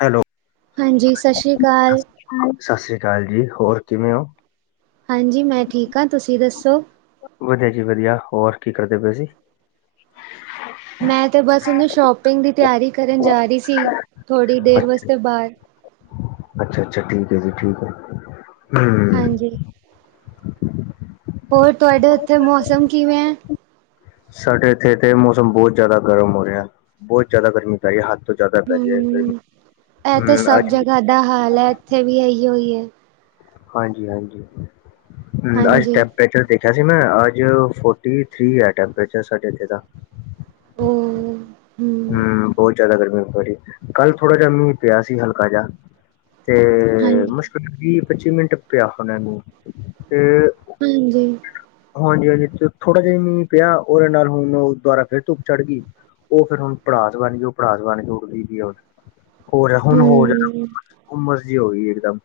Hello. ਹਾਂਜੀ ਸਤਿ ਸ਼੍ਰੀ ਅਕਾਲ ਸਤਿ ਸ੍ਰੀ ਅਕਾਲ ਜੀ ਹੋਰ ਕਿਵੇਂ ਹੋ ਹਾਂਜੀ ਮੈਂ ਠੀਕ ਹਾਂ ਤੁਸੀਂ ਦੱਸੋ ਵਧੀਆ ਜੀ ਵਧੀਆ ਹੋਰ ਕੀ ਕਰਦੇ ਪਏ ਸੀ ਮੈਂ ਤੇ ਬਸ ਉਹਨੂੰ ਸ਼ੋਪਿੰਗ ਦੀ ਤਿਆਰੀ ਕਰਨ ਜਾ ਰਹੀ ਸੀ ਥੋੜ੍ਹੀ ਦੇਰ ਵਾਸਤੇ ਬਾਹਰ ਅੱਛਾ ਅੱਛਾ ਠੀਕ ਹੈ ਜੀ ਠੀਕ ਹੈ ਹਮ ਹਾਂਜੀ, ਹੋਰ ਤੁਹਾਡੇ ਉੱਥੇ ਮੌਸਮ ਕਿਵੇਂ ਹੈ। ਸਾਡੇ ਇੱਥੇ ਤੇ ਮੌਸਮ ਬਹੁਤ ਜਿਆਦਾ ਗਰਮ ਹੋ ਰਿਹਾ ਬਹੁਤ ਜਿਆਦਾ ਗਰਮੀ। ਹੱਦ ਤੋਂ ਜ਼ਿਆਦਾ ਪੈ ਰਿਹਾ ਹਮ, ਹਮ ਅੱਜ ਵੀ ਬੜਾ ਹਾਲ ਹੈ ਇੱਥੇ ਵੀ ਇਹੀਓ ਹੀ ਹੈ। ਹਾਂਜੀ ਹਾਂਜੀ ਹ ਅੱਜ ਹਾਂਜੀ, ਟੈਂਪਰੇਚਰ ਦੇਖਿਆ ਸੀ ਮੈਂ ਅੱਜ ਫੋਰਟੀ ਥਰੀ ਹੈ ਟੈਂਪਰੇਚਰ ਸਾਡੇ ਇੱਥੇ ਦਾ ਹਮ। ਹਮ ਬਹੁਤ ਜਿਆਦਾ ਗਰਮੀ ਜੀ ਕੱਲ ਥੋੜਾ ਜਿਹਾ ਮੀਂਹ ਪਿਆ ਸੀ ਹਲਕਾ ਜਿਹਾ ਤੇ ਹਾਂਜੀ। ਮੁਸ਼ਕਿਲ ਵੀਹ ਪੱਚੀ ਮਿੰਟ ਪਿਆ ਉਹਨਾਂ ਨੂੰ ਤੇ ਹਾਂਜੀ। ਹਾਂਜੀ-ਹਾਂਜੀ, ਤੇ ਥੋੜਾ ਜਿਹਾ ਮੀ ਪਿਆ ਉਹਦੇ ਨਾਲ ਹੁਣ ਉਹ ਦੁਬਾਰਾ ਫੇਰ ਧੁੱਪ ਚੜ੍ਹ ਗਈ। ਉਹ ਫਿਰ ਹੁਣ ਪੜਾਸ ਬਣ ਗਈ, ਉਹ ਪੜਾਸ ਬਣ ਉੜ [unintelligible] ਹਮਮ। ਉਮਸ ਜ਼ੀ ਹੋ ਗਈ ਇਕ ਦਮ।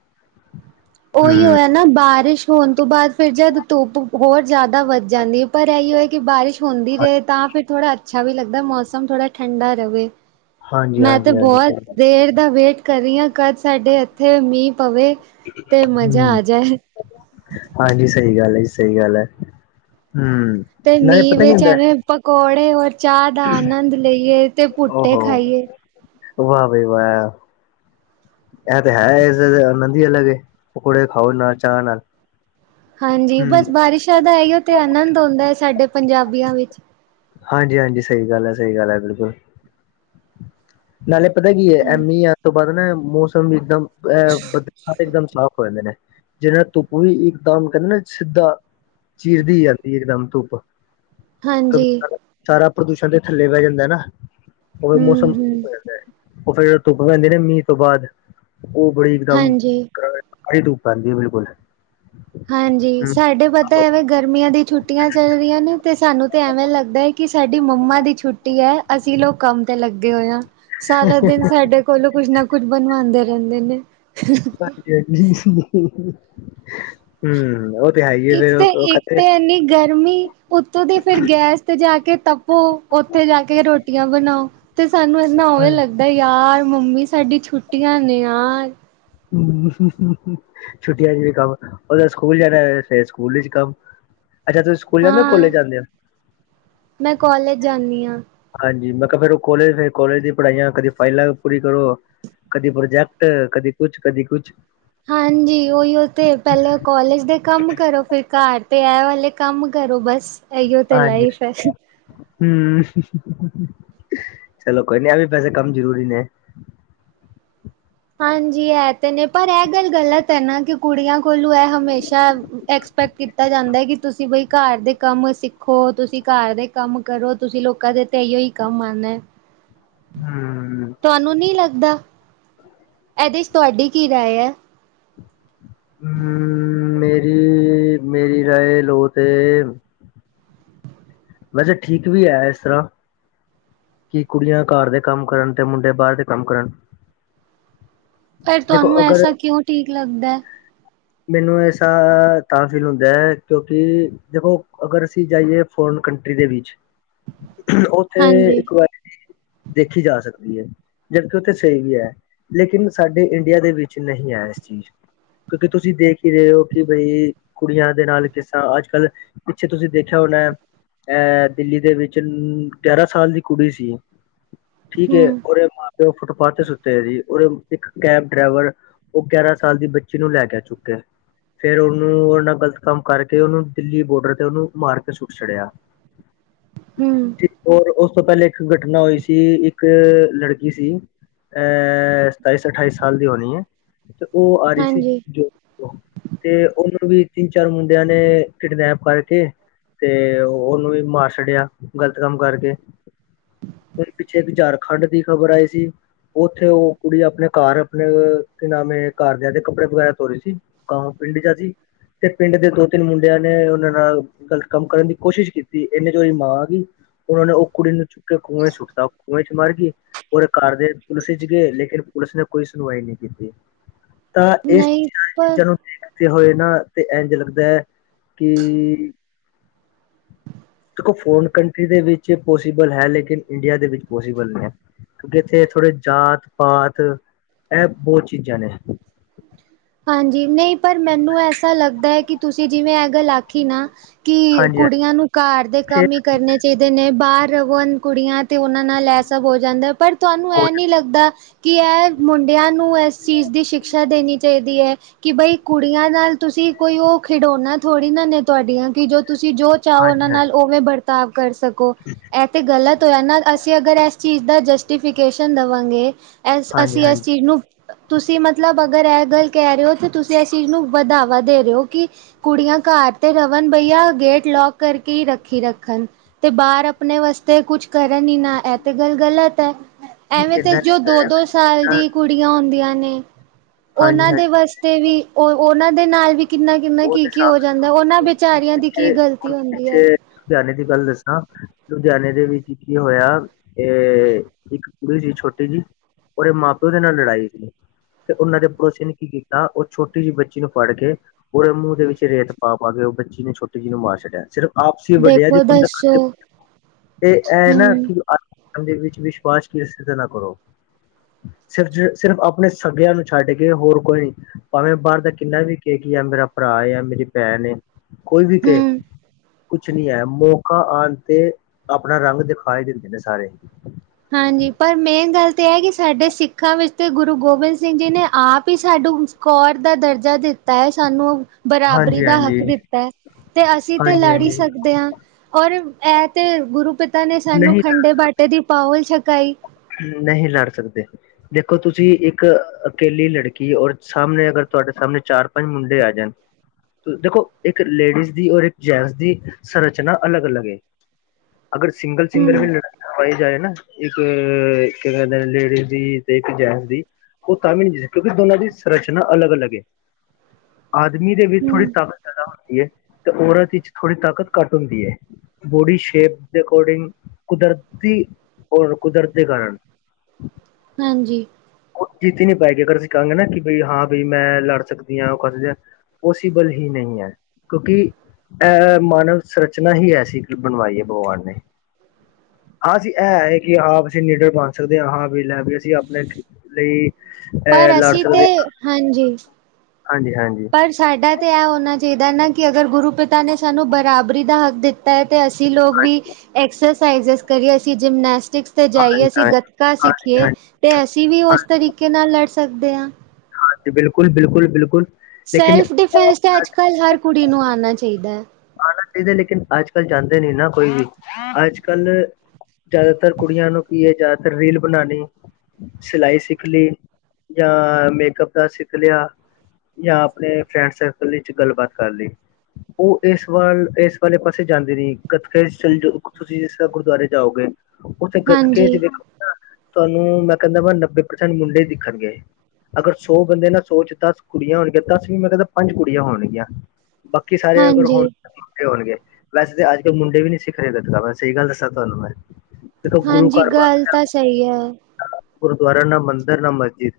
ਉਹੀਓ ਹੈ ਨਾ ਬਾਰਿਸ਼ ਹੋਣ ਤੋਂ ਬਾਅਦ ਫਿਰ ਜਦ ਧੁੱਪ ਹੋਰ ਜ਼ਿਆਦਾ ਵੱਧ ਜਾਂਦੀ ਹੈ, ਪਰ ਇਹੀ ਹੋਏ ਕਿ ਬਾਰਿਸ਼ ਹੁੰਦੀ ਹਾਂ- ਰਹੇ ਤਾਂ ਫਿਰ ਥੋੜ੍ਹਾ ਅੱਛਾ ਵੀ ਲੱਗਦਾ ਹੈ, ਮੌਸਮ ਥੋੜ੍ਹਾ ਠੰਡਾ ਰਹੇ। ਹਾਂਜੀ ਮੈਂ ਤੇ ਹਾਂਜੀ ਹਾਂਜੀ ਬਹੁਤ ਸਹੀ ਦੇਰ ਦਾ ਵੇਟ ਕਰੀਆਂ ਕਦ ਸਾਡੇ ਇੱਥੇ ਮੀਂਹ ਪਵੇ ਤੇ ਮਜ਼ਾ ਹਮ ਆ ਜਾਏ। ਹਾਂਜੀ। ਸਹੀ ਗੱਲ ਹੈ ਜੀ, ਸਹੀ ਗੱਲ ਹੈ। ਹਮਮ। ਤੇ ਮੀਂਹ ਵਿੱਚ ਐਵੇੇ ਪਕੌੜੇ ਓਰ ਚਾਹ ਦਾ ਆਨੰਦ ਲਈਏ, ਤੇ ਭੁੱਟੇ ਓਹੋ ਖਾਈਏ। ਵਾਹ ਭਾਈ ਵਾਹ। ਇਹ ਤੇ ਹੈ, ਇਸ ਦੇ ਆਨੰਦ ਹੀ ਅਲੱਗ ਏ ਪਕੌੜੇ ਖਾਓ ਚਾਹਅ ਨਾਲ। ਹਾਂਜੀ ਹਮ ਬਸ ਬਾਰਿਸ਼ਾਂ ਦਾ ਹੈ ਹੀ ਉਹ ਤੇ ਆਨੰਦ ਹੋਂਦਾ ਹੈ ਸਾਡੇ ਪੰਜਾਬੀਆਂ ਵਿੱਚ। ਹਾਂਜੀ-ਹਾਂਜੀ ਆ, ਸਹੀ ਗੱਲ ਹੈ-ਸਹੀ ਗੱਲ ਹੈ ਬਿਲਕੁਲ। ਨਾਲੇ ਪਤਾ ਕੀ ਹੈ ਐਮੀ ਯਦ ਤੋਂ ਬਾਅਦ ਨਾ ਮੌਸਮ ਇੱਕਦਮ ਇਹ ਬੱਦਲ ਇਕਦਮ ਸਾਫ਼ ਹੋ ਜਾਂਦੇ ਨੇ। ਜਿਹੇ ਧੁੱਪ ਵੀ ਇਕਦਮ ਕਹਿੰਦੇ ਨਾ ਸਿੱਧਾ, ਚੀਰਦੀ ਆਉਂਦੀ ਇੱਕਮ ਧੁੱਪ। ਹਾਂਜੀ ਕਿਉਂਕਿ ਸਾਰਾ ਪ੍ਰਦੂਸ਼ਣ ਤੇ ਥੱਲੇ ਬੈ ਜਾਂਦਾ ਨਾ, ਉਹਵੇ ਹੂੰ ਮੌਸਮ- ਹੂੰ ਉਹ ਫੇਰ ਧੁੱਪ ਪੈਂਦੇ ਨੇ ਮੀਂਹ ਤੋਂ ਬਾਅਦ, ਉਹ ਬੜੀ ਇਕਦਮ ਹਾਂਜੀ। ਆਹੀ ਧੂੱਪ ਆਂਦੀ ਬਿਲਕੁਲ ਹਾਂਜੀ ਹਮ ਸਾਡੇ ਪਤਾ ਐਵੇ ਗਰਮੀਆਂ ਦੀ ਛੁੱਟੀਆਂ ਚੱਲ ਰਹੀਆਂ ਨੇ ਤੇ ਸਾਨੂੰ ਤਾਂ ਐਵੇਂ ਲੱਗਦਾ ਹੈ ਕਿ ਸਾਡੀ ਮੰਮਾ ਦੀ ਛੁਟ ਟੀ ਹੈ ਅਸੀਂ ਲੋਕ ਕੰਮ ਤੇ ਲੱਗੇ ਹੋਏ ਹਾਂ। ਸਾਰਾ ਦਿਨ ਸਾਡੇ ਕੋਲੋਂ ਕੁਛ ਨਾ ਕੁਛ ਬਣਵਾਉਂਦੇ ਰਹਿੰਦੇ ਨੇ। ਹਾਂਜੀ-ਹਾਂਜੀ [unintelligible] ਹਮਮ ਓਰ ਇੱਕ ਤੇ-ਇੱਕ ਤੇ ਇਨੀ ਗਰਮੀ ਉੱਤੋਂ ਦੀ ਫਿਰ ਗੈਸ ਤੇ ਜਾ ਕੇ ਤਪ ਓ ਉੱਥੇ ਜਾ ਕੇ ਰੋਟੀਆਂ ਬਣਾਓ ਤੇ ਸਾਨੂੰ ਇਨਾ ਹੋ ਗੇਆ ਲਗ ਬੀ ਯਾਰ ਮੰਮੀ ਸਾਡੀ ਛੁੱਟੀਆਂ ਨੇ ਯਾਰ। ਹਮਮ। ਹੁ-ਹੁ-ਹੁ ਛੁੱਟੀਆਂ ਚ ਵੀ ਕੰਮ, ਉਦੋਂ ਸਕੂਲ ਜਾਣਾ ਫੇਰ ਸਕੂਲ ਚ ਕੰਮ। ਅੱਛਾ ਤੁਸੀ ਸਕੂ ਹਾਂ, ਮੈਂ ਕਾੱਲਜ ਜਾਂਦੀ ਹਾਂ। ਹਾਂਜੀ, ਮੈਂ ਕਿਹਾ ਫੇਰ ਉਹ ਕੋਲੇਜ ਫ ਕੋਲੇਜ ਦੀ ਪੜ੍ਹਾਈਆਂ ਕਦੇ ਫਾਈਲਾਂ ਪੂਰੀ ਕਰੋ। ਕਦੀ ਪ੍ਰੋਜੈਕਟ ਕਦੀ ਕੁਛ-ਕਦੀ ਕੁਛ। ਹਾਂਜੀ ਉਓਹੀ ਤੇ ਪਹਿਲਾਂ ਕੋਲਜ ਦੇ ਕੰਮ ਕਰੋ ਫਿਰ ਘਰ ਤੇ ਇਹ ਵਾਲੇ ਕੰਮ ਕਰੋ ਬਸ ਇਹੀਓ ਤੇ ਲਾਈਫ ਹੈ। ਹਮਮ ਹੁ-ਹੁ-ਹੁ ਚਲੋ ਕੋਈ ਨੀ ਇਹ ਵੀ ਵੈਸੇ ਕੰਮ ਜ਼ਰੂਰੀ ਨੇ। ਹਾਂਜੀ ਇਹ ਤੇ ਨੇ। ਪਰ ਇਹ ਗੱਲ ਗਲਤ ਹੈ ਨਾ ਕਿ ਕੁੜੀਆਂ ਕੋਲੋਂ ਇਹ ਹਮੇਸ਼ਾ ਐਕਸ ਪੈਕਟ ਕੀਤਾ ਜਾਂਦਾ ਕਿ ਤੁਸੀਂ ਬਈ ਘਰ ਦੇ ਕੰਮ ਸਿੱਖੋ, ਤੁਸੀਂ ਘਰ ਦੇ ਕੰਮ ਕਰੋ ਤੁਸੀਂ ਲੋਕਾਂ ਦੇ ਤੇ ਈਓ ਹੀ ਕੰਮ ਆਣਾ ਹੈ। ਹਮਮ ਤੁਹਾਨੂੰ ਨੀ ਲੱਗਦਾ [inaudible] ਇਹਦੇ ਚ ਤੁਹਾਡੀ ਕੀ ਰਾਏ ਹੈ? ਹਮਮ ਮ-ਮੇਰੀ-ਮੇਰੀ ਰਾਏ ਲੋ ਤੇ ਵੈਸੇ ਠੀਕ ਵੀ ਹੈ ਇਸ ਤਰਾਂ। ਕਿ ਕੁੜੀਆਂ ਘਰ ਦੇ ਕੰਮ ਕਰਨ ਤੇ ਮੁੰਡੇ ਬਾਹਰ ਦੇ ਕੰਮ ਕਰਨ। ਫੇਰ ਦੇਖੋ ਤੁਹਾਨੂੰ ਅਗਰ ਐਸਾ ਕਿਉਂ ਠੀਕ ਲੱਗਦਾ ਹੈ? ਮੈਨੂੰ ਐਸਾ ਤਾਂ ਫੀਲ ਹੁੰਦਾ, ਕਿਉਂਕਿ ਦੇਖੋ, ਅਗਰ ਅਸੀਂ ਜਾਈਏ ਫੋਰਨ ਕੰਟਰੀ ਦੇ ਵਿੱਚ ਉੱਥੇ ਹਾਂਜੀ ਇੱਕ ਵਾਰੀ ਦੇਖੀ ਜਾ ਸਕਦੀ ਐ। ਜਦਕਿ ਉੱਥੇ ਸਹੀ ਹੈ, ਲੇਕਿਨ ਸਾਡੇ ਇੰਡੀਆ ਦੇ ਵਿੱਚ ਨਹੀਂ ਹੈ ਇਸ ਚੀਜ਼। ਕਿ ਤੁਸੀਂ ਦੇਖ ਹੀ ਰਹੇ ਹੋ ਕਿ ਬਈ, ਕੁੜੀਆਂ ਦੇ ਨਾਲ ਕਿਸ ਤਰ੍ਹਾਂ ਅੱਜ- ਕੱਲ੍ਹ ਪਿੱਛੇ ਤੁਸੀਂ ਦੇਖਿਆ ਹੋਣਾ। ਐ ਦਿੱਲੀ ਦੇ ਵਿੱਚ ਗਿਆਰਾਂ ਸਾਲ ਦੀ ਕੁੜੀ ਸੀ, ਠੀਕ ਐ ਹੂੰ ਉਰੇ ਮਾਰ ਤੇ ਉਹ ਫੁੱਟਪਾਥ ਤੇ ਸੁੱਤੇ ਹੋਏ ਸੀ, ਇੱਕ ਕੈਬ ਡਰੈਵਰ, ਉਹ ਗਿਆਰਾਂ ਸਾਲ ਦੀ ਬੱਚੀ ਨੂੰ ਲੈ ਕਹਿ ਚੁੱਕਿਆ ਫੇਰ ਉਹਨੂੰ, ਉਹ ਨਾਲ ਗ਼ਲਤ ਕੰਮ ਕਰਕੇ, ਉਹਨੂੰ ਦਿੱਲੀ ਬੋਡਰ ਤੇ ਉਹਨੂੰ ਮਾਰ ਕੇ ਸੁੱਟ ਛਡਿਆ। ਹੂੰ, ਔਰ ਉਸ ਤੋਂ ਪਹਿਲੇ ਇੱਕ ਘਟਨਾ ਹੋਈ ਸੀ, ਇੱਕ ਲੜਕੀ ਸੀ ਅਹ ਸਤਾਈਸ ਅਠਾਈ ਸਾਲ ਦੀ ਹੋਣੀ ਏ, ਤੇ ਉਹ ਆ ਰੀ ਸੀ। ਜੋ [inaudible] ਤੇ ਉਹਨੂੰ ਵੀ ਤਿੰਨ-ਚਾਰ ਮੁੰਡਿਆਂ ਨੇ ਕਿਡਨੈਪ ਕਰਕੇ ਤੇ ਉਹਨੂੰ ਵੀ ਮਾਰ ਛੱਡਿਆ, ਗ਼ਲਤ ਕੰਮ ਕਰਕੇ। ਹੁਣ ਪਿੱਛੇ ਇੱਕ ਝਾਰਖੰਡ ਦੀ ਖ਼ਬਰ ਆਈ ਸੀ। ਔਥੇ ਉਹ ਕੁੜੀ ਅਪਣੇ ਘਰ ਅਪਣੇ ਕੀ ਨਾਮ ਏ, ਘਰਦਿਆਂ ਦੇ ਕੱਪੜੇ ਵਗੈਰਾ ਧੋ ਰਹੀ ਸੀ, ਹਾਂ ਪਿੰਡ ਜਾ ਸੀ, ਤੇ ਪਿੰਡ ਦੇ ਦੋ-ਤਿੰਨ ਮੁੰਡਿਆਂ ਨੇ ਉਹਨਾਂ ਨਾਲ ਗਲਤ ਕੰਮ ਕਰਨ ਦੀ ਕੋਸ਼ਿਸ਼ ਕੀਤੀ, ਏਨੇ ਚ ਉਹਦੀ ਮਾਂ ਆਗੀ। ਉਹਨਾਂ ਨੇ ਉਹ ਕੁੜੀ ਨੂੰ ਚੁੱਕ ਕੇ ਕੁੰਏ ਚ ਸੁੱਟਤਾ, ਕੁੰਏ ਚ ਮਰਗੀ। ਓਦੇ ਘਰ ਦੇ ਪੁਲਿਸ ਵਿਚ ਗਏ, ਲੇਕਿਨ ਪੁਲਿਸ ਨੇ ਕੋਈ ਸੁਣਵਾਈ ਨੀ ਕੀਤੀ‌, ਤਾਂ ਇਸ ਨਹੀਂ ਪਰ ਚੀਜ਼ਾਂ ਨੂੰ ਦੇਖਦੇ ਹੋਏ ਨਾ, ਤੇ ਇੰਝ ਲੱਗਦਾ ਹੈ ਕਿ ਦੇਖੋ, ਫੋਰਨ ਕੰਟਰੀ ਦੇ ਵਿੱਚ ਪੋਸੀਬਲ ਹੈ, ਲੇਕਿਨ ਇੰਡੀਆ ਦੇ ਵਿੱਚ ਪੋਸੀਬਲ ਨਹੀਂ ਐ। ਕਿਉਂਕਿ ਇੱਥੇ ਥੋੜੇ ਜਾਤ-ਪਾਤ, ਐਹ ਬੋਤ ਚੀਜ਼ਾਂ ਨੇ। ਹਾਂਜੀ, ਨਈ ਪਰ ਮੈਨੂੰ ਐਸਾ ਲੱਗਦਾ ਐ, ਕਿ ਤੁਸੀਂ ਜਿਵੇਂ ਐਹ ਗੱਲ ਆਖੀ ਨਾ ਕਿ ਹਾਂਜੀ ਹਾਂਜੀ ਕੁੜੀਆਂ ਨੂੰ ਘਰ ਦੇ ਕੰਮ ਈ ਸਿਰਫ ਕਰਨੇ ਚਾਹੀਦੇ ਨੇ, ਬਾਹਰ ਰਵਨ ਕੁੜੀਆਂ ਤੇ ਉਹਨਾਂ ਨਾਲ ਐ ਸਭ ਹੋ ਜਾਂਦਾ, ਪਰ ਤੁਹਾਨੂੰ ਐ ਭੋਜਨ- ਨੀ ਲੱਗਦਾ ਕਿ ਐਹ ਮੁੰਡਿਆਂ ਨੂੰ ਐਸ ਚੀਜ਼ ਦੀ ਸ਼ਿਕਸ਼ਾ ਦੇਣੀ ਚਾਹੀਦੀ ਕਿ ਬਈ ਕੁੜੀਆਂ ਨਾਲ ਤੁਸੀਂ ਕੋਈ ਉਹ ਖਿਡੌਣਾ ਥੋੜ੍ਹੀ ਨਾ ਨੇ ਤੁਆਡੀਆਂ, ਕਿ ਜੋ ਤੁਸੀਂ ਜੋ ਚਾਹੋ ਉਹਨਾਂ ਹਾਂਜੀ ਹਾਂਜੀ ਨਾਲ ਉਵੇਂ ਵਰਤਾਵ ਕਰ ਸਕੋ, ਐਹ ਤੇ ਗਲਤ ਹੋਇਆ ਨਾ, ਅਸੀਂ ਅਗਰ ਐਸ ਚੀਜ਼ ਚ ਦਾ ਜਸਟੀਫਿਕੇਸ਼ਨ ਦਵਾਂਗੇ, ਏਸ ਹਾਂਜੀ ਅਸੀਂ ਹਾਂਜੀ ਏਸ ਚੀਜ਼ ਨੂੰ ਤੁਸੀਂ ਮਤਲਬ ਅਗਰ ਐ ਗੱਲ ਕਹਿ ਰੇ ਔ, ਤੇ ਤੁਸੀਂ ਇਸ ਚੀਜ਼ ਨੂੰ ਵਧਾਵਾ ਦੇ ਰਹੇ ਔ, ਕਿ ਕੁੜੀਆਂ ਘਰ ਤੇ ਰਵਣ ਬਈਆ, ਗੇਟ ਲੌਕ ਕਰਕੇ ਹੀ ਰੱਖੀ ਰੱਖਣ। ਤੇ ਬਾਹਰ ਆਪਣੇ ਵਾਸਤੇ ਕੁਛ ਕਰਨ ਹੀ ਨਾ, ਇਹ ਤੇ ਗੱਲ ਗਲਤ ਐ। ਨਹੀਂ ਐਵੇਂ ਤੇ ਏਦਾਂ ਨਹੀਂ ਜੋ ਕਹਿ ਦੋ- ਰਿਹਾ ਦੋ ਮੈਂ, ਸਾਲ ਏਦਾਂ ਦੀ ਕੁੜੀਆਂ ਹੁੰਦੀਆਂ ਨੇ ਹਾਂਜੀ ਉਹਨਾਂ ਦੇ ਹਾਂਜੀ ਵਾਸਤੇ ਵੀ, ਉਹ ਉਹਨਾਂ ਦੇ ਨਾਲ ਵੀ ਕਿੰਨਾ- ਕਿੰਨਾ ਉਹ ਕੀ- ਤੇ ਕੀ ਹੋ ਸਾਫ਼ ਜਾਂਦਾ, ਉਹਨਾਂ ਵਿਚਾਰੀਆਂ ਦੀ ਕੀ ਪਿੱਛੇ ਗ਼ਲਤੀ ਹੁਣ ਹੁੰਦੀ ਐ। ਪਿੱਛੇ ਲੁਧਿਆਣੇ ਦੀ ਗੱਲ ਦੱਸਾਂ, ਲੁਧਿਆਣੇੇ ਦੇ ਵਿੱਚ ਕੀ ਹੋਇਆ ਤੇ ਇੱਕ ਕੁੜੀ ਸੀ ਛੋਟੀ ਜੀ, ਔਦੇ ਮਾਂ-ਪਿਓ ਦੇ ਨਾਲ ਲੜਾਈ ਸੀ। ਤੇ ਓਹਨਾਂ ਦੇ ਪੜੋਸੀਆ ਨੇ ਕੀ ਕੀਤਾ, ਓਹ ਛੋਟੀ ਜੀ ਬੱਚੀ ਨੂੰ ਫੜ੍ਹ ਕੇ ਉਹਦੇ ਮੂੰਹ ਦੇ ਵਿੱਚ ਰੇਤ ਪਾ-ਪਾ ਕੇ, ਓਹ ਬੱਚੀ ਨੂੰ ਛੋਟੀ ਜੀ ਨੂੰ ਮਾਰ ਛੱਡਿਆ, ਸਿਰਫ ਆਪਸੀ ਵੱਡਿਆ ਦੀ ਦੇਖੋ ਖੁੰਦਕ ਦੱਸੋ ਤੇ, ਐ ਨਾ ਹਮ ਕਿ ਇਹਦੇ ਵਿੱਚ ਵਿਸ਼ਵਾਸ, ਕਿਸੀ ਤੇ ਨਾ ਕਰੋ। ਸਿਰਫ-ਸਿਰਫ ਆਪਣੇ ਸਗਿਆਂ ਨੂੰ ਛੱਡ ਕੇ, ਹੋਰ ਕੋਈ ਨੀ ਭਾਂਵੇਂ, ਬਾਹਰ ਦਾ ਕਿੰਨਾ ਵੀ ਯਾ ਮੇਰਾ ਭਰਾ ਏ, ਯਾ ਮੇਰੀ ਭੈਣ ਏ, ਕੋਈ ਵੀ ਕਹੇ ਹੂੰ ਕੁਛ ਨੀ ਐ, ਮੌਕਾ ਆਣ ਤੇ ਆਪਣਾ ਰੰਗ ਦਿਖਾ ਈ ਦਿੰਦੇ ਨੇ ਸਾਰੇ। ਹਾਂਜੀ, ਪਰ ਮੇਨ ਗੱਲ ਤਾਂ ਐਹ ਕਿ ਸਾਡੇ ਸਿੱਖਾਂ ਵਿੱਚ ਗੁਰੂ ਗੋਬਿੰਦ ਸਿੰਘ ਜੀ ਨੇ ਆਪ ਹੀ ਸਾਡੂੰ ਕੌਰ ਦਾ ਦਰਜਾ ਦਿੱਤਾ ਐ ਸਾਨੂੰ। ਬਰਾਬਰੀ ਹਾਂਜੀ ਦਾ ਹਾਂਜੀ ਹੱਕ ਦਿੱਤਾ ਐ, ਤੇ ਅਸੀਂ ਤੇ ਹਾਂਜੀ ਲੜ ਈ ਹਾਂਜੀ ਸਕਦੇ ਆਂ। ਔਰ, ਐ ਤੇ ਗੁਰੂ ਪਿਤਾ ਨੇ, ਸਾਨੂੰ ਨਹੀਂ ਖੰਡੇ ਬਾਟੇ ਦੀ ਪਾਓਲ ਛਕਾਈ। ਨਹੀਂ ਲੜ ਸਕਦੇ। ਦੇਖੋ, ਤੁਸੀਂ ਇਕ ਅਕੇਲੀ ਲੜਕੀ, ਔਰ ਸਾੱਮਣੇ ਅਗਰ ਤੁਆਡੇ ਸਾੱਮਣੇ ਚਾਰ-ਪੰਜ ਮੁੰਡੇ ਆ ਜਾਣ ਦੇਖੋ, ਇੱਕ ਲੇਡੀਜ਼ ਦੀ ਔਰ ਇੱਕ ਜੈਂਟਸ ਦੀ ਸੰਰਚਨਾ ਅਲੱਗ-ਅਲੱਗ ਏ। ਅਗਰ ਸਿੰਗਲ ਹੂੰ ਸਿੰਗਰ ਵੀ ਲੜਵਾਏ ਜਾਏ ਨਾ, ਇੱਕ ਅ ਕੀ ਕੈਂਦੇ ਨੇ, ਲੇਡੀਜ਼ ਦੀ ਤੇ ਇੱਕ ਜੈਂਟਸ ਦੀ ਔ ਤਾਂ ਵੀ ਨੀ, [unintelligible] ਕਿਉਂਕਿ ਦੋਨਾਂ ਦੀ ਸਰਚਨਾ ਅਲਗ-ਅਲਗ ਏ। [inaudible] ਆਦਮੀ ਦੇ ਵਿੱਚ ਥੋੜੀ ਹੂੰ ਤਾਕਤ ਜ਼ਾਦਾ ਹੁੰਦੀ ਏ, ਤੇ ਔਰਤ ਵਿੱਚ ਥੋੜ੍ਹੀ ਤਾਕਤ ਘੱਟ ਹੁੰਦੀ ਏ। ਬੋਡੀ ਸ਼ੇਪ ਦੇ ਅਕੋਰਡਿੰਗ, ਕੁਦਰਤੀ ਔਰ ਕੁਦਰਤ ਦੇ ਕਾਰਨ ਹਾਂਜੀ। ਔ ਜਿੱਤ ਹੀ ਨੀ ਪਾਏਗੀ। ਅਗਰ ਅਸੀਂ ਕਾੰਗੇ ਨਾ ਕਿ, ਬਈ ਹਾਂ, ਬਈ ਮੈਂ ਲੜ ਸਕਦੀ ਆਂ, ਔ ਕਰਦੇ ਪੋਸੀਬਲ ਹੀ ਨਹੀਂ ਐ, ਕਿਉਂਕਿ ਐ ਮਾਨਵ ਸਰਚਨਾ ਹੀ ਐਸੀ ਬਣਵਾਈ ਏ, ਭਗਵਾਨ ਨੇ। ਹਾਂ, ਅਸੀਂ ਐ ਹੈ ਕਿ ਹਾਂ, ਅਸੀਂ ਨੀਡਰ ਬਣ ਸਕਦੇ ਹਾਂ। ਹਾਂ, ਵੀ ਲੈ ਵੀ, ਅਸੀਂ ਆਪਣੇ ਲਈ ਐ ਪਰ ਲਾੜ ਅਸੀਂ ਸਕਦੇ। ਤੇ ਹਾਂਜੀ। ਹਾਂਜੀ -ਹਾਂਜੀ ਪਰ ਸਾਡਾ ਤਾਂ ਇਹ ਹੋਣਾ ਚਾਹੀਦਾ ਨਾ, ਕਿ ਅਗਰ ਗੁਰੂ ਪਿਤਾ ਨੇ ਸਾਨੂੰ ਬਰਾਬਰੀ ਦਾ ਹੱਕ ਦਿੱ ਤਾ ਹੈ ਤੇ ਅਸੀਂ ਲੋਗ ਵੀ ਹਾਂਜੀ ਐਕਸਰਸਾਇਜਿਸ ਕਰੀਏ, ਅਸੀਂ ਜਿਮਨੈਸਟਿਕਸ ਤੇ ਜਾਈਏ ਹਾਂਜੀ ਹਾਂਜੀ ਅਸੀਂ ਗ ਕਾ ਹਾਂਜੀ ਸਿੱਖੀਏ, ਹਾਂਜੀ, ਤੇ ਅਸੀਂ ਵੀ ਉਸ ਤਰੀਕੇ ਨਾਲ ਲੜ ਸਕਦੇ ਹਾਂ। ਹਾਂਜੀ, ਬਿਲਕੁਲ, ਬਿਲਕੁਲ, ਬਿਲਕੁਲ। ਸੈਲਫ ਡਿਫੈਂਸ ਤੇ ਅੱਜ ਕਲ ਹਰ ਕੁੜੀ ਨੂੰ ਆਉਣਾ ਚਾਹੀਦਾ ਹੈ। ਆਣਾ ਚਾਹੀਦਾ, ਲੇਕਿਨ ਅੱਜ ਕੱਲ ਜਾਂਦੇ ਨੀ ਨਾ ਕੋਈ ਵੀ, ਅੱਜ ਕੱਲ ਜ਼ਿਆਦਾਤਰ ਕੁੜੀਆਂ ਨੂੰ ਕੀਏ? ਜ਼ਿਆਦਾਤਰ ਰੀਲ ਬਣਾਉਣੀ ਸਿਲਾਈ ਸਿੱਖ ਲਈ, ਜਾਂ ਮੇਕਅਪ ਦਾ ਸਿੱਖ ਲਿਆ- ਜਾਂ, ਆਪਣੇ ਫਰੈਂਡ ਸਰਕਲ ਵਿੱਚ ਗੱਲਬਾਤ ਕਰ ਲਈ ਉਹ ਇਸ ਇਸ ਵਾਲੇ ਪਾਸੇ ਜਾਂਦੇ ਨ, ਗੱਤਕੇ ਚ ਚਲਜੋ, ਤੁਸੀਂ [unintelligible] ਗੁਰਦੁਆਰੇ ਜਾਓਗੇ ਉੱਥੇ ਗਤਕੇ ਚ ਹਾਂਜੀ ਵਖੋ ਨ ਤੁਹਾਨੂੰ ਮੈਂ ਕਹਿੰਦਾ, ਨੱਬੇ ਪ੍ਰਸੈਂਟ ਮੁੰਡੇ ਦਿਖਣਗੇ। ਅਗਰ ਸੌ ਬੰਦੇ ਨਾ, ਸੌ ਚ ਦਸ ਕੁੜੀਆਂ ਹੋਣਗੀਆਂ, ਦਸ ਵੀ ਮੈਂ ਕਹਿੰਦਾ, ਪੰਜ ਕੁੜੀਆਂ ਹੋਣਗੀਆਂ। ਬਾਕੀ ਸਾਰੇ ਅਗਰ ਹੁਣ ਹਾਂਜੀ ਮੁੰਡੇ ਹੋਣਗੇ, ਵੈਸੇ ਤਾਂ ਅੱਜ ਕੱਲ ਮੁੰਡੇ ਵੀ ਨਹੀਂ ਸਿੱਖ ਰੇ ਗਤਕਾ, ਮੈਂ ਸਹੀ ਗੱਲ ਦੱਸਾਂ ਤੁਹਾਨੂੰ ਮੈਂ। ਦੇਖੋ ਗੁਰੂ ਹਾਂਜੀ, ਘਰ ਗੱਲ ਵੱਲ ਤਾਂ ਸਹੀ ਹੈ। ਗੁਰਦੁਆਰਾ ਨਾ ਮੰਦਰ ਨਾ ਮਸਜਿਦ।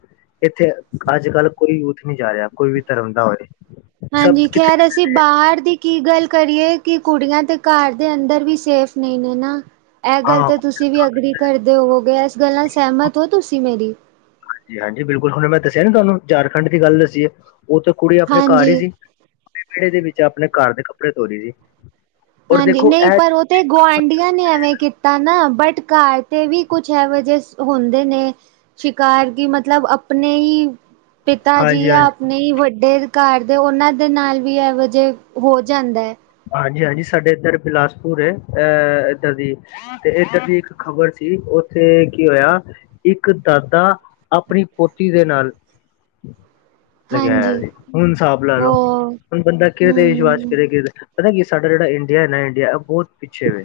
ਇੱਥੇ ਅੱਜ-ਕੱਲ੍ਹ ਕੋਈ ਯੂਥ ਨੀ ਜਾ ਰਿਆ, ਕੋਈ ਵੀ ਧਰਮ ਦਾ ਹੋਏ। ਸਭ ਹਾਂਜੀ ਕਿੱਥੇ ਖ਼ੈਰ ਅਸੀਂ ਜਾਂਦੇ ਨੇ। ਬਾਹਰ ਦੀ ਕੀ ਗੱਲ ਕਰੀਏ, ਕਿ ਕੁੜੀਆਂ ਤੇ ਘਰ ਦੇ ਅੰਦਰ ਵੀ ਸੇਫ ਨਹੀਂ ਨੇ ਨਾ ਇਹ ਗੱਲ ਹਾਂ ਤਾਂ ਤੁਸੀਂ ਵੀ ਅਗਰੀ ਕਰਦੇ ਹੋਗੇ। ਇਸ ਗੱਲ ਨਾਲ ਸਹਿਮਤ ਹੋ ਤੁਸੀਂ ਮੇਰੀ? ਹਾਂਜੀ, ਬਿਲਕੁਲ ਹੁਣ ਮੈਂ ਦੱਸਿਆ ਨ ਤੁਹਾਨੂੰ, ਝਾਰਖੰਡ ਦੀ ਗੱਲ ਦੱਸੀ ਹੈ। ਓਥੇ ਕੁੜੀ ਆਪਣੇ ਘਰ ਹਾਂਜੀ। ਹੀ ਸੀ ਆਪਣੇ ਵਿਹੜੇ ਦੇ ਵਿੱਚ ਆਪਣੇ ਘਰ ਦੇ ਕੱਪੜੇ ਧੋਰੀ ਸੀ। ਔਰ ਹਾਂਜੀ, ਦੇਖੋ ਨਹੀਂ ਇਹ ਪਰ ਉਹ ਤੇ ਗੁਆਂਢੀਆਂ ਨੇ ਐਵੇਂ ਕੀਤਾ ਨਾ, ਬਟ ਘਰ ਤੇ ਵੀ ਕੁਛ ਇਹੋ ਜਿਹੇ ਹੁੰਦੇ ਨੇ ਸ਼ਿਕਾਰ ਕੀ, ਮਤਲਬ ਆਪਣੇ ਹੀ ਪਿਤਾ ਜੀ ਹਾਂਜੀ ਹਾਂਜੀ ਜਾਂ ਨਹੀਂ ਵੱਡੇ ਘਰ ਦੇ, ਉਹਨਾਂ ਦੇ ਨਾਲ ਵੀ ਇਹੋ ਜਹੇ ਹੋ ਜਾਂਦਾ ਹੈ। ਹਾਂਜੀ -ਹਾਂਜੀ, ਸਾਡੇ ਇੱਧਰ ਬਿਲਾਸਪੁਰ ਹੈ, ਅਹ ਇੱਧਰ ਦੀ ਤੇ ਇੱਦਰ ਦੀ ਇੱਕ ਖ਼ਬਰ ਸੀ, ਉੱਥੇ ਕੀ ਹੋਇਆ ਇੱਕ ਦਾਦਾ, ਆਪਣੀ ਪੋਤੀ ਦੇ ਨਾਲ ਲਗਾਇਆ ਹਾਂਜੀ ਸੀ, ਹੁਣ ਹਿਸਾਬ ਲਾ ਲਓ, ਉਹ ਹੁਣ ਬੰਦਾ ਕਿਦੇ ਤੇ ਵਿਸ਼ਵਾਸ ਹਮ ਕਰੇ ਕਿ ਪਤਾ ਕਿ ਸਾਡਾ ਜਿਹੜਾ ਇੰਡੀਆ ਨਾ ਇੰਡੀਆ ਬਹੁਤ ਪਿੱਛੇ ਵ,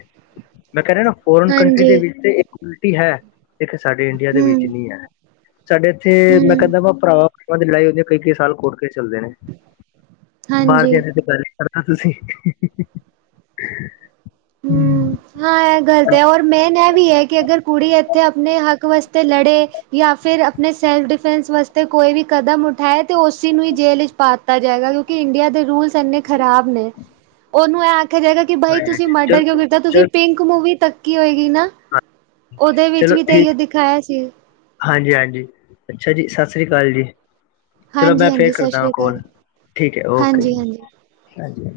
ਮੈਂ ਕਹਿ ਰਿਹਾ ਨਾ ਫੋਰਨ ਕੰਟਰੀ ਹਾਂਜੀ ਦੇ ਵਿੱਚ ਤੇ ਟੀ ਹੈ, ਇੱਕ ਸਾਡੇ ਇੰਡੀਆ ਦੇ ਵਿੱਚ ਹਮ ਨਹੀਂ ਹੈ, ਸਾਡੇ ਇੱਥੇ ਮੈਂ ਹਮ ਕਹਿੰਦਾ ਵਾ ਭਰਾਵਾਂ ਭਾਂ ਦੀ ਲੜਾਈ ਹੁੰਦੀ ਹੈ, ਕਈ ਕਈ ਸਾਲ ਕੋਰਟ ਕੇਸ ਚੱਲਦੇ ਨੇ, ਬਾਹਰ ਹਾਂਜੀ। ਦੀ ਗੱਲ ਕਰਨਾ ਤੁਸੀਂ ਹਮ ਹਾਂ ਇਹ ਗੱਲਤ ਹੈ, ਔਰ ਮੇਨ ਇਹ ਵੀ ਹੈ, ਕਿ ਅਗਰ ਕੁੜੀ ਇੱਥੇ, ਆਪਣੇ ਹੱਕ ਵਾਸਤੇ ਲੜੇ ਜਾਂ ਫਿਰ, ਆਪਣੇ ਸੈਲਫ ਡਿਫੈਂਸ ਵਾਸਤੇ ਕੋਈ ਵੀ ਕਦਮ ਉਠਾਏ, ਤੇ ਉਸਸੀ ਨੂੰ ਹੀ ਜੇਲ ਵਿਚ ਪਾ ਤਾ ਜਾਏਗਾ, ਕਿਉਂਕਿ ਇੰਡੀਆ ਦੇ ਰੂਲਸ ਇੰਨੇ ਖਰਾਬ ਨੇ, ਉਹਨੂੰ ਇਹ ਆਖਿਆ ਜਾਏਗਾ ਕਿ ਬਾਈ ਤੁਸੀਂ ਚਲ ਆਡਰ ਕਿਉਂ ਕੀਤਾ, ਤੁਸੀਂ ਚਲ ਪਿੰਕ ਮੂਵੀ ਤੱਕੀ ਹੋਏਗੀ ਨਾ ਉਹਦੇ ਵਿੱਚ ਚਲੋ ਵੀ ਤੇ ਠੀਕ ਈਓ ਦਿਖਾਇਆ ਸੀ ਹਾਂਜੀ -ਹਾਂਜੀ, ਅੱਛਾ ਜੀ, ਸਤਿ ਸ੍ਰੀ ਅਕਾਲ ਜੀ। ਚਲੋ, ਮੈਂ ਹਾਂਜੀ ਫੇਰ ਹਾਂਜੀ ਸਤਿ ਕਰਦਾਂ ਵਾ ਸ੍ਰੀ ਕੋਲ, ਅਕਾਲ ਠੀਕ ਹੈ ਓਕੇ ਹਾਂਜੀ ਹਾਂਜੀ ਹ